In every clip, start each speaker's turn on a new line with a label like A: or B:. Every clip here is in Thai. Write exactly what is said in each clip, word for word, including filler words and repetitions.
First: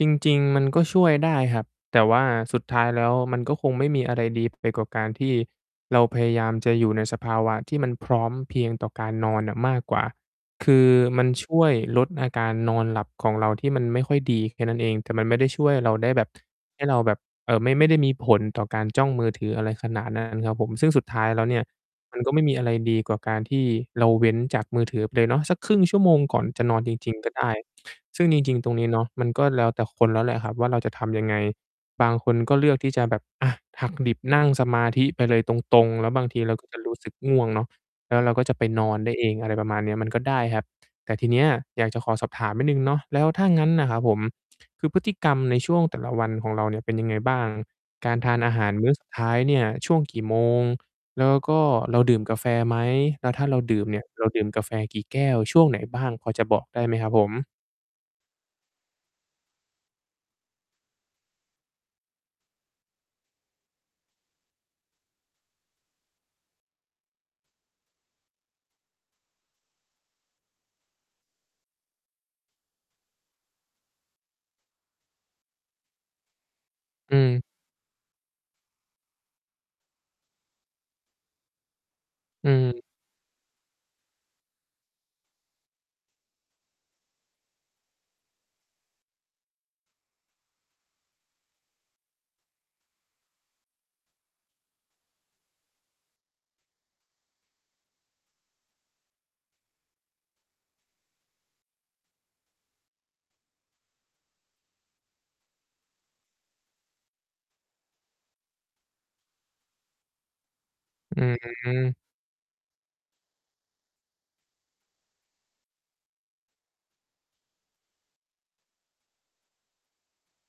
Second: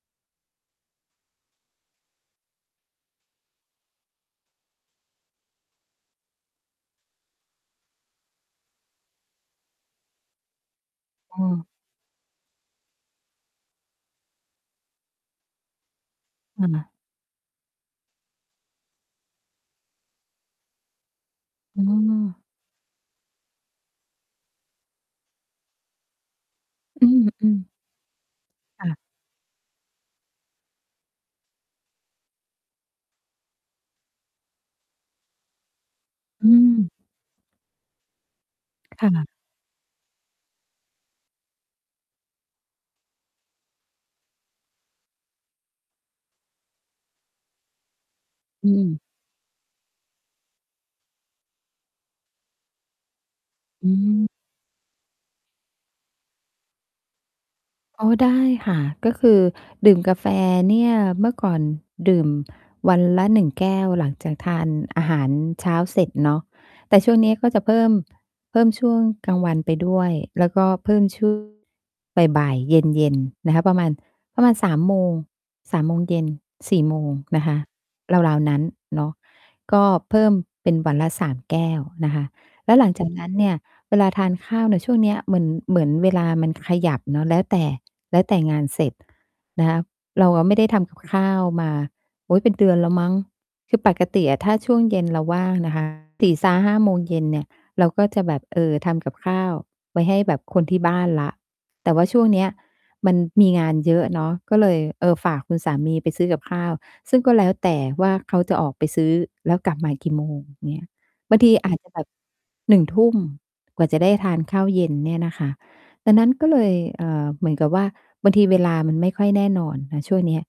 A: จริง ๆ มันก็ช่วยได้ครับ แต่ว่าสุดท้ายแล้ว มันก็คงไม่มีอะไรดี ไปกว่า การที่เราพยายามจะอยู่ในสภาวะที่มันพร้อมเพรียงต่อการนอนน่ะมากกว่า คือมัน
B: เ
A: ช่
B: ออ
A: วยลดอาการนอนหลับของเราที่มันไม่ค่อยดีแค่นั้นเอง แต่มันไม่ได้ช่วยเราได้แบบ
B: ค
A: ให
B: ่ะ
A: ้เราแบบ เอ่อ ไม่ได้มีผลต่อการจ้องมือถือ อะไรขนาด นั้น ครับผม ซึ่งสุดท้ายแล้วเนี่ย
B: อื
A: มันก็ไม่
B: ม
A: มีอะไรดีกว่าการที่เราเว้นจากมือถือไปเลยเนาะ สัก ครึ่ง ชั่วโมงก่อนจะนอนจ
B: อื
A: ริง ๆ ก็ได้
B: อ ๆ
A: ซึ่งจริง ๆ ตรงน
B: ค
A: ี
B: ่
A: ้
B: ะ
A: เนาะ มันก็แล้วแต่คนแล้วแหละครับว่า เราจะทำยังไง? บางคนก็เลือกที่จะแบบ อะ หักดิบ นั่งสมาธิไปเลยตรง ๆ แล้วบางที
B: อื
A: เราก็จะ
B: ม
A: รู้สึกง่วงเนาะ แล้วเราก็จะไปนอน
B: ค
A: ไ
B: ่
A: ด้เอ
B: ะ
A: ง อะไรประมาณเนี้ย มันก็ได้ครับ แต่ทีเนี้ย อยากจะขอสอบถามนิดหนึ่งเนาะ แล้วถ้างั้นน่ะครับผม คือ พฤติกรรมในช่วงแต่ละวันของเราเนี่ย เป็นยังไงบ้าง? การทานอาห
B: อ
A: า
B: ื
A: รมื้อ
B: ม
A: สุดท้ายเนี่ย ช่วงกี่โมง? แล้วก็เราดื่มกาแฟไหม? แล้วถ้าเราดื่
B: อ
A: ม
B: ื
A: เนี่ย เ
B: ม
A: ราดื่มกาแฟกี่แก้ว? ช่วงไหนบ้าง? พอจะบอกได้ไหมครับผม?
B: อ๋อ ได้ค่ะ ก็คือดื่มกาแฟเนี่ย เมื่อก่อนดื่มวันละ หนึ่ง แก้ว หลังจากทานอาหารเช้าเสร็จเนาะ แต่ช่วงนี้ก็จะเพิ่ม เพิ่มช่วงกลางวันไปด้วย แล้วก็เพิ่ม ช่วง บ่าย ๆ เย็น ๆ นะคะ ประมาณ ประมาณ สามโมง สามโมง เย็น สี่โม
A: อ
B: ง น
A: ืม
B: ะคะ ราว ๆ นั้นเนาะ ก็เพิ่มเป็นวันละ สาม แก้วนะคะ
A: อื
B: แล้ว
A: ม
B: หลังจาก นั้น เนี่ย เวลาทานข้าวเนี่ยช่วงเนี้ย เหมือน เหมือนเวลามันขยับเนาะ แล้วแต่ แล้วแต่งานเสร็จนะคะ เราอะไม่ได้ทำกับข้าวมา โอ๊ย เป็นเดือนแล้วมั้ง คือ ปกติอะ ถ้าช่วงเย็นเราว่างนะคะ สี่ ซ้า ห้า โมงเย็นเนี่ย เราก็จะแบบ เออ ทำกับข้าวไว้ให้แบบคนที่บ้านแล้ว แต่ว่าช่วงเนี้ย มันมีงานเยอะเนาะ ก็เลย เออ ฝากคุณสามีไปซื้อกับข้าว ซึ่งก็แล้วแต่ว่า เขาจะออกไปซื้อแล้วกลับมากี่โมงเงี้ย
A: อื้
B: บ
A: อ
B: างที
A: ฮ
B: อ
A: ื
B: าจจะ
A: อ
B: แบบ หนึ่งทุ่ม กว่าจะได้ทานข้าวเย็นเนี่ยนะคะ ดังนั้นก็เลย เออ เหมือนกับว่า บางทีเวลามันไม่ค่อยแน่นอนนะช่วงเนี้ย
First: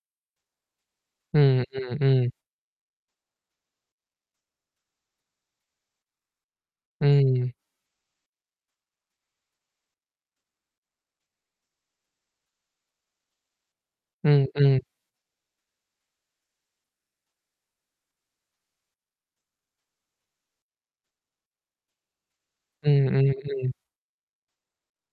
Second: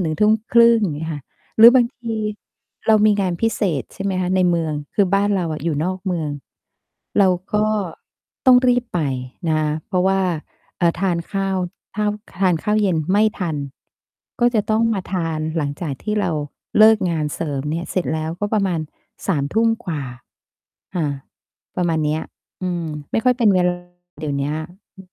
B: หนึ่งทุ่มครึ่ง อย่างเงี้ยค่ะ
A: อือ
B: หรือ
A: อื
B: บาง
A: อ
B: ท
A: อื
B: ี
A: อ
B: เรามีงานพิเศษ ใช่ไหมคะ ในเมือง คือบ้านเราอะ อยู่ นอกเมือง
A: อื
B: เรา
A: ม
B: ก็ ต้องรีบไปนะคะ เพราะว่า เอ่อ ทานข้าว ข้าว ทานข้าว เย็น ไม่ทัน
A: อือ
B: ก็จ
A: อื
B: ะต้
A: อ
B: องมาทานหลังจากที่เราเลิกงานเสริมเนี่ยเสร็จแล้ว ก็ประมาณ สามทุ่ม กว่า ค่ะ ประมาณเนี้ย อื
A: อ
B: ม
A: ื
B: ไม่ค่อยเป็นเว
A: อ ๆ
B: ล
A: ๆ
B: าเดี๋ยวเนี้ย อือ